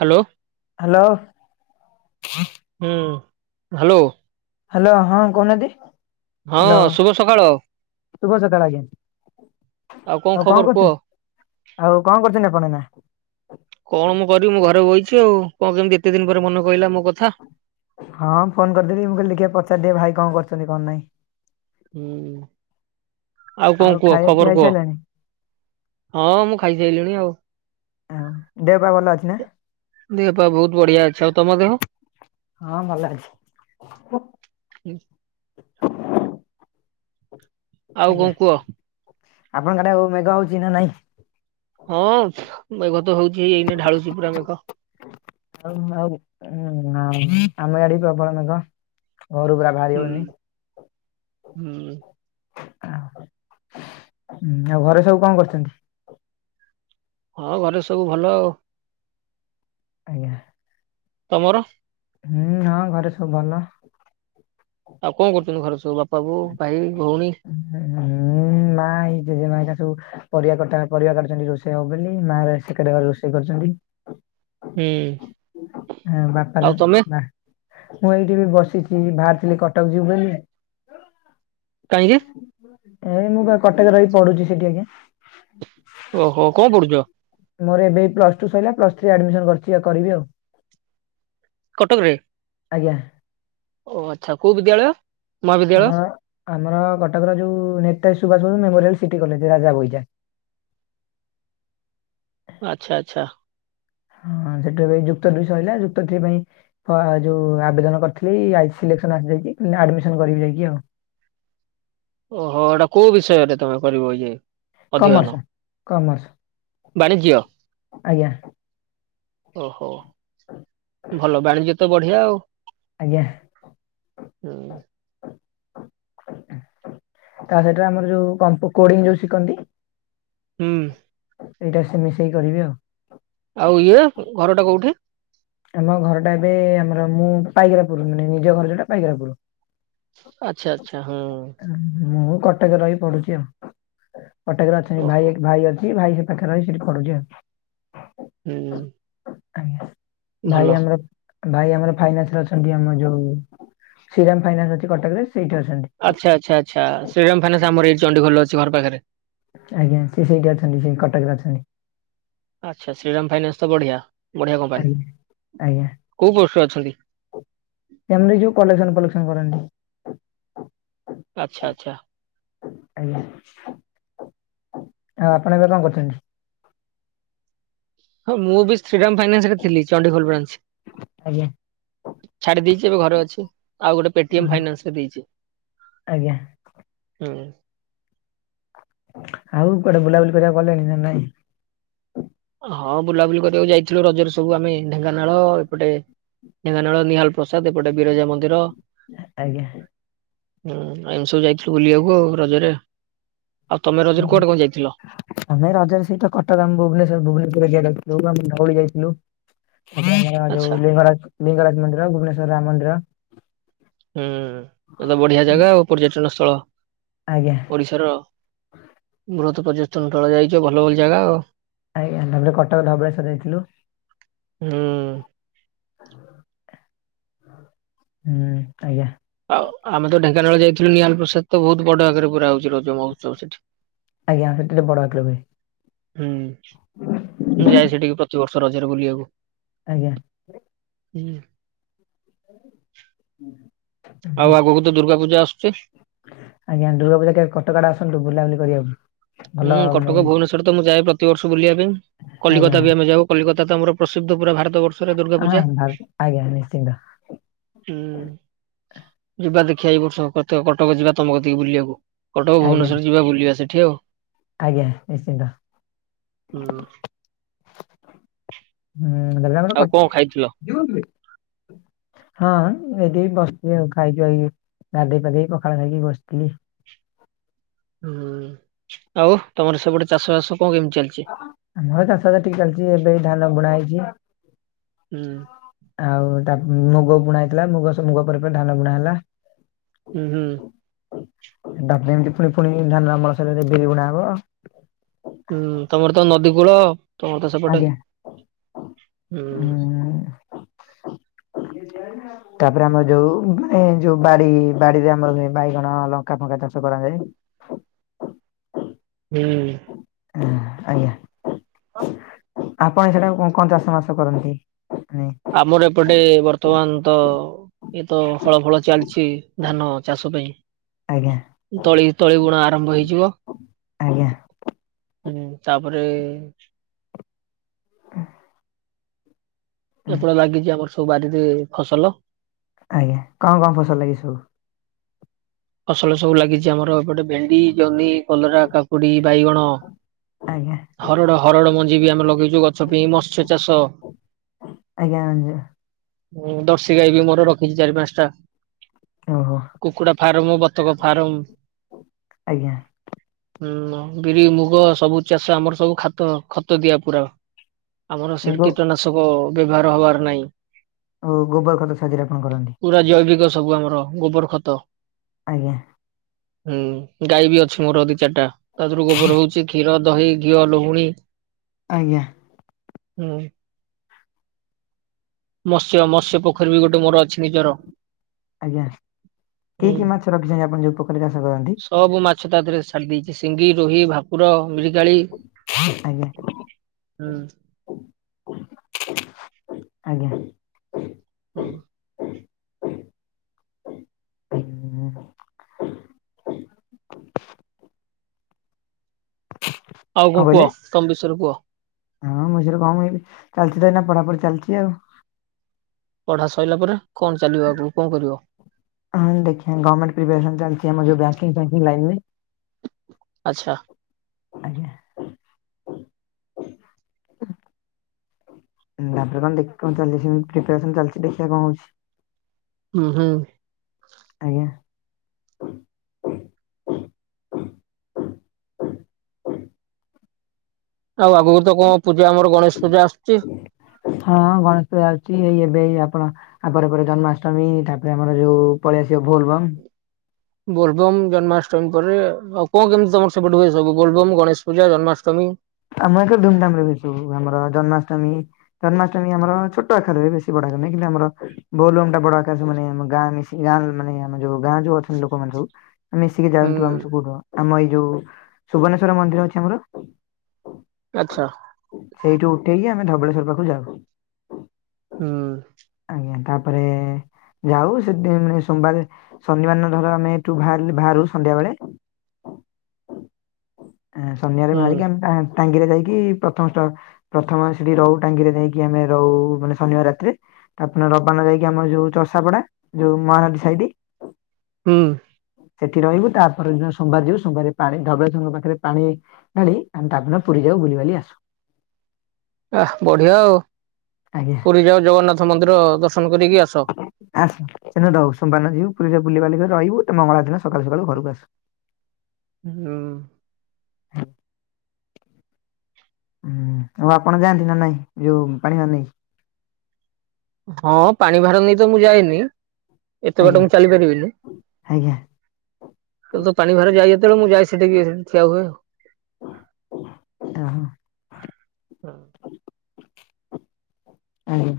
Hello! Hello. ହୁଁ hello. Hello ହଁ କହୁନାହାନ୍ତି, ହଁ ହ୍ୟାଲୋ ଶୁଭ ସକାଳ ଶୁଭ ସକାଳ ଆଜ୍ଞା ଆଉ କଣ କରୁଛ ଆଉ କଣ କରୁଛନ୍ତି ଆପଣ ଏୟିନା? କଣ ମୁଁ କରିବି ମୁଁ ଘରେ ବଇଚି ଆଉ କଣ କେମିତି ଏତେ ଦିନ ପରେ ମନେ ପଇଲା ମୋ କଥା। ହଁ ଫୋନ କରିଦେବି ମୁଁ କହଲି ଦେଖିବା ପଚାରିଦିଏ ଭାଇ କଣ କରୁଛନ୍ତି କଣ ନାଇଁ। ହୁଁ ଆଉ କଣ କୁହ ଖାଇବା ପିଇବା ଖବର କୁହ। ହେଇସାରିଲାଣି? ହଁ ମୁଁ ଖାଇସାରିଲିଣି ଆଉ। ଆଉ ଦେହ ପା ଭଲ ଅଛି ନା? ଦେହପା ବହୁତ ବଢିଆ ଅଛି ଆଉ ତମ ଦେହ? ହଁ ଭଲ ଅଛି। ଆଉ କଣ ଆଜ୍ଞା କୁହ ଆପଣଙ୍କ ଆଡେ ଆଉ ମେଘ ହଉଛି ନା ନାଇଁ? ହଁ ମେଘ ତ ହଉଛି ଏଇ ଏୟିନେ ଢାଳୁଛି ପୁରା ମେଘ। ଆଉ ହଁ ଆମେ ଆଡେ ବି ପ୍ରବଳ ମେଘ ଘରୁ ବାହାର ହୁଁ। ବାହରିହଉନି। ହୁଁ ହଁ ଆଉ ଘରେ ସବୁ କଣ କରୁଛନ୍ତି? ହଁ ଘରେ ସବୁ ଭଲ ଆଉ। ଆଜ୍ଞା ତମର? ହୁଁ ହଁ ଘରେ ସବୁ ଭଲ। ଆଉ କଣ କରୁଛନ୍ତି ଘର ସବୁ ବାପା ବୋଉ ଭାଇ ଭଉଣୀ? ହୁଁ ମା ଏୟୀ ଜଜେମା ହେରିକା ସବୁ ପରିବା କଟା ପରିବା କାଟୁଛନ୍ତି ରୋଷେଇ ହବ ବୋଲି ମା ସେକାନୀ ରୋଷେଇ କରୁଛନ୍ତି। ହୁଁ ହଁ ଆଉ ବାପାର ତମେ ବା ମୁଁ ଏଇଠି ବି ବସିଛି ବାହାରିଥିଲି କଟକ ଯିବୁ ବୋଲି। କାହିଁକି? ଏଇ ମୁଁ ପା କଟକରେ ରହି ପଢୁଛି ସେଇଠି ଆଜ୍ଞା। ଓହୋ କଣ ପଡୁଛ? ମୋର ଏବେ ପ୍ଲସ୍ ଟୁ ସରିଲା ପ୍ସ ଥ୍ରୀ ଆଡ଼ମିସନ କରିଛି କରିବି ଆଉ। କଟକରେ? ଆଜ୍ଞା ଓ ଆଚ୍ଛା କୋଉ ବିଦ୍ୟାଳୟ? ମହାବିଦ୍ୟାଳୟ ଆମର ଆମର କଟକର ଯୋଉ ନେତା ସୁବାଷ ବୋଷ ମେମୋରିଆଲ ସିଟି କଲେଜ ରାଜା ବୋଇଜା। ଆଚ୍ଛା ଆଚ୍ଛା ହଁ ସେଠୁ ଏବେ ଯୁକ୍ତ ଦୁଇ ସହିଲା ଯୁକ୍ତ ଥ୍ରୀ ପାଇଁ ଯୋଉ ଆବେଦନ କରିଥିଲି ସିଲେକ୍ସନ ଆସିଯାଇଛି ଆଡମିସନ କରିବି ଯାଇକି ଆଉ। ଓହୋ ଏଇଟା କୋଉ ବିଷୟରେ ତମେ କରିବ ଇଏ? କମର୍ସ ଅଧ୍ୟୟନ କମର୍ସ ବାଣିଜ୍ୟ? ଆଜ୍ଞା ଓହୋ ହଁ ଭଲ ବାଣିଜ୍ୟ ତ ବଢିଆ ଆଉ। ଆଜ୍ଞା ହୁଁ ତା ସହିତ ଆମର ଯୋଉ କୋଡ଼ିଙ୍ଗ ଯୋଉ ଶିଖନ୍ତି? ହୁଁ ଏଇଟା ସେ ମିଶେଇ କରିବି ଆଉ। ଆଉ ଇଏ ଘରଟା କୋଉଠି? ଆମ ଘର ଟା ଏବେ ଆମର ମୁଁ ପାଇକରା ପୁର ମାନେ ନିଜ ଘରାଟା ପାଇକରା ପୁର। ଆଚ୍ଛା ଆଚ୍ଛା ହଁ ମୁଁ କଟକରେ ରହି ପଡୁଛି ଆଉ କଟକରେ ଅଛନ୍ତି ଓହୋ ଭାଇ ଭାଇ ଅଛନ୍ତି। ସେ ଭାଇ ସେ ପାଖରେ ରହି ସେଠି ପଢୁଛି ଆଉ। ହୁଁ ଆଜ୍ଞା ଭଲ ଭାଇ ଆମର ଭାଇ ଆମର ଫାଇନାନ୍ସ ରେ ଅଛନ୍ତି ଆମ ଯୋଉ ଶ୍ରୀରାମ ଫାଇନାନ୍ସ ଅଛି କଟକରେ ସେଇଠି ଅଛନ୍ତି। ଆଚ୍ଛା ଆଚ୍ଛା ଆଚ୍ଛା ଶ୍ରୀରାମ ଫାଇନାନ୍ସ ଆମ ଏଇ ଚଣ୍ଡି ଖୋଲ ଅଛି ଘର ପାଖରେ। ଆଜ୍ଞା ସେ ସେଇଠି ଅଛନ୍ତି ସେ କଟକରେ ଅଛନ୍ତି। ଆଚ୍ଛା ଶ୍ରୀରାମ ଫାଇନାନ୍ସ ତ ବଢ଼ିଆ। ଆଜ୍ଞା ଆଜ୍ଞା। କୋଉ ପୋଷ୍ଟରେ ଅଛନ୍ତି [unintelligible] ଯୋଉ କଲେକ୍ସନ୍ ଫଲେକ୍ସନ କରନ୍ତି। ଆଚ୍ଛା ଆଚ୍ଛା। ଆଜ୍ଞା ଆଉ ଆପଣ ଏବେ କଁ କରୁଚନ୍ତି। ହଁ ମୁଁ ବି ଶ୍ରୀରାମ ଫାଇନାନ୍ସ ରେ ଥିଲି ଚଣ୍ଡିଖୋଲ ବ୍ରାଞ୍ଚ। ଆଜ୍ଞା ଛାଡି ଦେଇଛି ଏବେ ଘରେ ଅଛି ଆଉ ଗୋଟେ ଓ, ପେଟିମ୍ ଫାଇନାନ୍ସ ରେ ଦେଇଚି। ଆଜ୍ଞା। ହୁଁ। ଆଉ କୁଆଡେ ବୁଲାବୁଲି କରିବାକୁ ଗଲେଣି ନା ନାଇଁ। ହଁ ବୁଲାବୁଲି କରିବାକୁ ଯାଇଥିଲୁ ରଜରେ ସବୁ ଆମେ ଢେଙ୍କାନାଳ ଏପଟେ ଢେଙ୍କାନାଳ ନିହାଲ ପ୍ରସାଦ ଏପଟେ ବିରଜା ମନ୍ଦିର। ଆଜ୍ଞା। ହୁଁ [unintelligible] ସବୁ ଯାଇଥିଲୁ ବୁଲିବାକୁ ଆଉ ରଜରେ ଆଉ ତମେ ରଜରେ କୁଆଡେ କଁ ଯାଇଥିଲ। ଆମେ ରଜାରେ ସେଇତ କଟକ ଆମ ଭୁବନେଶ୍ୱର ଭୁବନେଶ୍ୱରରେ [unintelligible] ଧଉଳି ଯାଇଥିଲୁ। [unintelligible] ଆଚ୍ଛା ଯୋଉ ଲିଙ୍ଗରାଜ ଲିଙ୍ଗରାଜ ମନ୍ଦିର ଭୁବନେଶ୍ୱର ରାମ ମନ୍ଦିର। ହୁଁ ଏତ ବଢିଆ ଜାଗା ଆଉ ପର୍ଯ୍ୟଟନ ସ୍ଥଳ। ଆଜ୍ଞା। ଓଡିଶାର ବୃହତ ପର୍ଯ୍ୟଷ୍ଟନ [unintelligible] ଯାଇଚ ଭଲ ଭଲ ଜାଗା ଆଉ। ଆଜ୍ଞା ତାପରେ କଟକ ଧବଳେ ସ୍ୱର ଯାଇଥିଲୁ। ହୁଁ। ହୁଁ ଆଜ୍ଞା। ଆଉ ଆମେ ତ ଢେଙ୍କାନାଳ ଯାଇଥିଲୁ ନିହାଲ ପ୍ରସାଦ ତ ବୋହୁତ ବଡ ଆକାରରେ କରା ହୋଉଛି ରଜ ମହୋତ୍ସବ ସେଠି। ଆଜ୍ଞା ହେଟି ଟିକେ ବଡ ଆକାରରେ ହୁଏ। ହୁଁ ମୁଁ ଯାଏ ସେଠିକି ପ୍ରତିିବର୍ଷ ରଜରେ ବୁଲିବାକୁ। ଆଜ୍ଞା। ହୁଁ। [unintelligible] ଆଉ ଆଗୁକୁ ତ ଦୁର୍ଗା ପୂଜା ଆସୁଚି। ଆଜ୍ଞା ଦୁର୍ଗା ପୂଜା କେବେ କଟକ ଆଡ଼େ ଆସନ୍ତୁ ବୁଲାବୁଲି କରିବାକୁ। ଭଲ ହୁଁ ମାନେ କଟକ ଭୁବନେଶ୍ୱର ତ ମୁଁ ଯାଏ ପ୍ରତିବର୍ଷ ବୁଲିବା ପାଇଁ ଆଜ୍ଞା କଲିକତା ବି ଆମେ ଯାଉ। କୋଲିକତା ତ ଆମର ପ୍ରସିଦ୍ଧ ପୁରା ଭାରତ ବର୍ଷରେ ଦୁର୍ଗା ହଁ ପୂଜା। ଭାବ- ଆଜ୍ଞା ନିଶ୍ଚିନ୍ତ ହୁଁ। ଯିବା ଦେଖିଆ ଏଇ ବର୍ଷ [unintelligible] କଟକ ଯିବା ତମ କତିକି ବୁଲିବାକୁ କଟକ ଆଜ୍ଞା ଭୁବନେଶ୍ୱର ଯିବା ବୁଲିବା ସେଠି ଆଉ। ଆଜ୍ଞା ନିଶ୍ଚିନ୍ତ। ହୁଁ। ଆଉ କଣ ଖାଇଥିଲ? ହୁଁ [unintelligible] ହଁ ଏଠି ଏଇ ବସିଥିଲି ଆଉ ଖାଇକି ଆଇକି ଗାଧୋଇ ପାଧେଇ ପଖାଳ ଖାଇକି ବସିଥିଲି। ହୁଁ ଆଉ ତମର ସେପଟେ ଚାଷ ବାସ କଁ କେମିତି ଚାଲିଚି। ଆମର ଚାଷ [unintelligible] ଚାଲିଚି ଏବେ ଏଇ ଧାନ ବୁଣା ହେଇଚି। ହୁଁ। ଆଉ ତା ମୁଗ ବୁଣା ହେଇଥିଲା ମୁଗ ସ ମୁଗ ପରେ ପରେ ଧାନ ବୁଣା ହେଲା। ହୁଁ ହୁଁ। ତାପରେ ଏମିତି ଫୁଣି ଫୁଣି ଧାନ ଅମଳ ସାଇଲେ [unintelligible] ବିରି ବୁଣା ହବ। ହୁଁ ତମର ତ ନଦୀ କୂଳ ତମର ତ ସେପଟେ ଆଜ୍ଞା ହୁଁ ତାପରେ ଆମର ଯୋଉ ମାନେ ଯୋଉ ବାରି ବାଡିରେ ଆମର [unintelligible] ବାଇଗଣ ଲଙ୍କା ଫଙ୍କା ଚାଷ କରାଯାଏ। ହୁଁ। [unintelligible] ଆଜ୍ଞା। [unintelligible] ଆପଣଙ୍କ [unintelligible] କଁ ଚାଷ ମାସ କରନ୍ତି [unintelligible] ଆମର ଏପଟେ ବର୍ତ୍ତମାନ ତ ଏଇ ତ ହଳ ଫଳ ଚାଲିଛି ଧାନ ଚାଷ ପାଇଁ ଆଜ୍ଞା। ତଳି ତଳି ଵୁଣା ଆରମ୍ଭ ହେଇଯିବ। ଆଜ୍ଞା। ହୁଁ ତାପରେ ହ ଏପଟେ ଲାଗିଛି ଆମର ସବୁ ବାରିରେ ଫସଲ ଆଜ୍ଞା କଣ କଣ ଫସଲ ଲାଗିଛି ସବୁ? ଫସଲ ସବୁ ଲାଗିଛି ଆମର ଏପଟେ ଭେଣ୍ଡି, ଜହ୍ନି, କଲରା, କାକୁଡି, ବାଇଗଣ। ଆଜ୍ଞା ହରଡ ହରଡ ମଞ୍ଜି ବି ଆମେ ଲଗେଇଛୁ ଗଛ ପାଇଁ ମତ୍ସ୍ୟ ଚାଷ ଆଜ୍ଞା। ହଁ ଦର୍ଶୀ ଗାଈ ବି ମୋର ରଖିଛି ଚାରି ପାଞ୍ଚଟା। ଓହୋ। କୁକୁଡା ଫାର୍ମ ବତକ ଫାର୍ମ ଆଜ୍ଞା। ହୁଁ ବିରି ମୁଗ ସବୁ ଚାଷ ଆମର ସବୁ ଖାତ ଖତ ଦିଆ ପୁରା ଆମର ସେ ଗୋ କୀଟନାଶକ ବ୍ୟବହାର ହବାର ନାହିଁ। ଓ ଗୋବର ଖତ ସାଜିରେ ଆପଣ କରନ୍ତି। ପୁରା ଜୈବିକ ସବୁ ଆମର ଗୋବର ଖତ। ଆଜ୍ଞା। ହୁଁ ଗାଈ ବି ଅଛି ମୋର ଦି ଚାରିଟା ତା ଦେହରୁ ଗୋବର ହଉଛି କ୍ଷୀର ଦହି ଘିଅ ଲହୁଣୀ ଆଜ୍ଞା। ହୁଁ। ମତ୍ସ୍ୟ ମତ୍ସ୍ୟ ପୋଖରୀ ବି ଗୋଟେ ମୋର ଅଛି ନିଜର। ଆଜ୍ଞା କି ହୁଁ। କି ମାଛ ରଖିଛନ୍ତି ଆପଣ ଯୋଉ ପୋଖରୀ ଚାଷ କରନ୍ତି? ସବୁ ମାଛ ତା ଦେରେ ଛାଡି ଦେଇଛି ସିଙ୍ଗି ରୋହି ଭାକୁ କୁର ମିରିକାଳି ଆଜ୍ଞା। ହୁଁ। ଆଜ୍ଞା। ହଁ। କଣ ଆଉ କଣ କହିଲେ? କୁହ ତମର ଵିଷୟରେ କୁହ। ହଁ ମୋ ବିଷୟରେ କଣ କହିବି ଚାଲିଛି ତ ଏନା ପଢାପଢି ଚାଲିଛି ଆଉ। ପଢା ସରିଲା ପରେ କଣ ଚାଲିବ ଆଗକୁ କଣ କରିବ? ହଁ ଦେଖିବ ଗମେଣ୍ଟ ପ୍ରିପ୍ରାସନ୍ ଚାଲିଛି ବ୍ୟାଙ୍କଙ୍ଗି ଫ୍ୟାଙ୍କି ଲାଇନି ରେ ଆଚ୍ଛା। ଆଜ୍ଞା। ତାପରେ କଣ କଣ ଚାଲି ସେମତି ପ୍ରିପସନ ଚାଲିଛି ଦେଖିବା କଣ ହଉଛି। ହୁଁ ହୁଁ। ଆଜ୍ଞା। ଆଉ ଆଗକୁ ତ କଣ ପୂଜା ଆମର ଗଣେଶ ପୂଜା ଆସୁଛି। ହଁ ଗଣେଶ ପୂଜା ଆସୁଚି ଏଇ ଏବେ ଏଇ ଆପଣ ଆ ପରେ ପରେ ଜନ୍ମାଷ୍ଟମୀ ତାପରେ ଆମର ଯୋଉ ପଳେଇଆସିବ ବୋଲବମ। ବୋଲବମ୍ ଜନ୍ମାଷ୍ଟମୀ ପରେ ଆଉ କଣ କେମିତି ତମର ସେପଠୁ ହୁଏ ସବୁ ବୋଲବମ ଗଣେଶ ପୂଜା ଜନ୍ମାଷ୍ଟମୀ। ଆମ ଏକ ଧୁମଧାମରେ ମିଶିବୁ ଆମର ଜନ୍ମାଷ୍ଟମୀ ଜନ୍ମାଷ୍ଟମୀ ଆମର ଛୋଟ ଆକାରରେ ବେଶୀ ବଡାଆକା ନାହିଁ କିନ୍ତୁ ଆମର ବୋଲବମ ଟା ବଡ ଆକାଶ ମାନେ ଗାଁ ମିଶି ଗଁ ମାନେ ଆମ ଯୋଉ ଗାଁ ଯୋଉ ଅଛନ୍ତି ଲୋକମାନେ ସବୁ ଆ ମିଶିକି ହୁଁ ଯାଆନ୍ତୁ ଆମ ସ କଉଠୁ ଆମ ଏଇ ଯୋଉ ସୁୁବନେଶ୍ୱର ମନ୍ଦିର ଅଛି ଆମର ଆଚ୍ଛା। ସେଇଠୁ ଉଠେଇକି ଆମେ ଧବଳେଶ୍ଵର ପାଖକୁ ଯାଉ। ହଁ। ଆଜ୍ଞା ତାପରେ ଯାଉ ସେଦେ ସୋମବାରେ ଶନିବାର ଧର ଆମେ ଏଠୁ ବାହାରି ବାହାରୁ ସନ୍ଧ୍ୟା ବେଳେ ଆଃ ସନ୍ଧ୍ୟାରେ ମାରିକି ହୁଁ ଆମେ ଟାଙ୍ଗିରେ ଯାଇକି ପ୍ରଥମ ଷ୍ଟ ପ୍ରଥମେ ସେଠି ରହୁ ଟାଙ୍ଗିରେ ଦେଇକି ଆମେ ରହୁ ମାନେ ଶନିବାର ରାତିରେ ତାପ ରବାନ ଯାଇକି ଆମର ଯୋଉ ଚଷାପଡା ଯୋଉ ମହାନଦୀ ସାଇଟ ହୁଁ। ସେଠି ରହିବୁ ତାପରେ ଦିନ ସୋମବାର ଯିବୁ ସୋମବାରେ ପାଣି ଧବଳେଶ୍ଵରଙ୍କ ପାଖରେ ପାଣି ଢାଳି ତାପରେ ଦିନ ପୁରୀଯାଉ ବୁଲିିବାଲି ଆସୁ। ଆ ବଢିଆ ଆଉ ଆଜ୍ଞା ପୁରୀ ଯାଉ ଜଗନ୍ନାଥ ମନ୍ଦିର ଦର୍ଶନ କରିକି ଆସ। ଆସ ଏ ର ସୋମବାର ଦିନ ଯିବୁ ପୁରୀରେ ବୁଲିିବାଲିକି ରହିବୁ ମଙ୍ଗଳବାର ଦିନ ସକାଳୁ ସକାଳୁ ଘରକୁ ଆସିବୁ। ହଁ ହୁଁ ଆଉ ଆପଣ ଯାଆନ୍ତି ନା ନାଇଁ ଯୋଉ ପାଣିିବା ନେଇ। ହଁ ପାଣି ଭାର ନେଇ ତ ମୁଁ ଯାଇନି ଏତେ ବାଟ ଆଜ୍ଞା ମୁଁ ଚାଲିପାରିବିନି। ଆଜ୍ଞା ତ ତ ପାଣି ଭାର ଯାଇ ଯେତେବେଳେ ମୁଁ ଯାଏ ସେଠିକ ଠିଆ ହୁଏ ଆଉ। ଓ ହୋ ଆଉ। ଆଜ୍ଞା।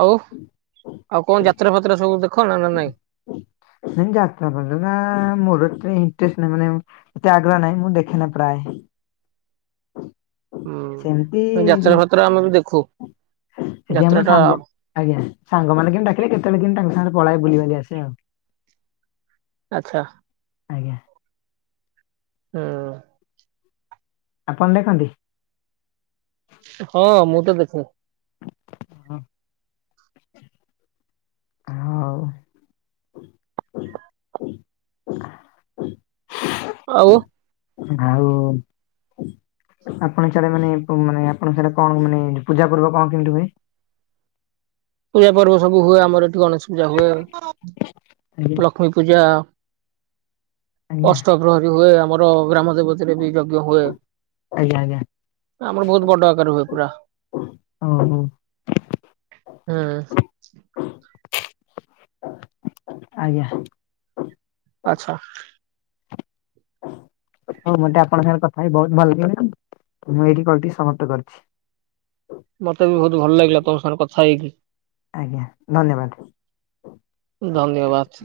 ଆଉ ଆଉ କଣ ଯାତ୍ରା ଫାତ୍ରା ସବୁ ଦେଖ ନା ନା ନାଇଁ। ନ ଯାତ୍ରା ଫାତ୍ରା ମୋର ଏତେ ଇଣ୍ଟରେଷ୍ଟ ନାଇଁ ମାନେ ଏତେ ଆଗ୍ରହ ନାହିଁ ମୁଁ ଦେଖେନା ପ୍ରାୟ। ସେମିତି ହୁଁ ଯାତ୍ରା ଫାତ୍ର ଆମେ ବି ଦେଖୁ। ଏଠି ଆ ମୋ ଯାତ୍ରା ଟା ସାଙ୍ଗ ଆଜ୍ଞା ସାଙ୍ଗମାନେ କେମି ଡାକିଲେ କେତେବେଳେ କେମତି ତାଙ୍କ ସାଙ୍ଗ ପଳେଇ ବୁଲିବାଲି ଆସେ ଆଉ। ଆଚ୍ଛା ଆଜ୍ଞା। ହୁଁ। ଆପଣ ଦେଖନ୍ତି? ହଁ ମୁଁ ତ ଦେଖିନି। ହଁ। ହଉ। [unintelligible] ଆଉ ହଉ। ଆପଣ ସିଆଡେ ମାନେ ମାନେ ଆପଣଙ୍କ ସିଆଡେ କଣ ମାନେ ପୂଜା ପର୍ବ କଣ କେମିତି ହୁଏ? ପୂଜା ପର୍ବ ସବୁ ହୁଏ ଆମର ଏଠି ଗଣେଶ ପୂଜା ହୁଏ। ଆଜ୍ଞା। ଲକ୍ଷ୍ମୀ ପୂଜା। ଆଜ୍ଞା ଅଷ୍ଟ ପ୍ରହରୀ ହୁଏ ଆମର ଗ୍ରାମ ଦେବତୀରେ ବି ଯଜ୍ଞ ହୁଏ। ଆଜ୍ଞା ଆଜ୍ଞା। ଆମର ବହୁତ ବଡ ଆକାରରେ ହୁଏ ପୁରା। ଓ ହୋ। ହଁ। ଆଜ୍ଞା। ଆଚ୍ଛା। ହଁ ମତେ ଆପଣଙ୍କ ସାଙ୍ଗରେ କଥା ହି ବହୁତ ଭଲ ଲାଗିଲା ମୁଁ ଏଇଠି କଲଟି ସମାପ୍ତ କରିଛି। ମତେ ବି ବହୁତ ଭଲ ଲାଗିଲା ତମ ସାଙ୍ଗରେ କଥା ହେଇକି। ଆଜ୍ଞା ଧନ୍ୟବାଦ। ଧନ୍ୟବାଦ।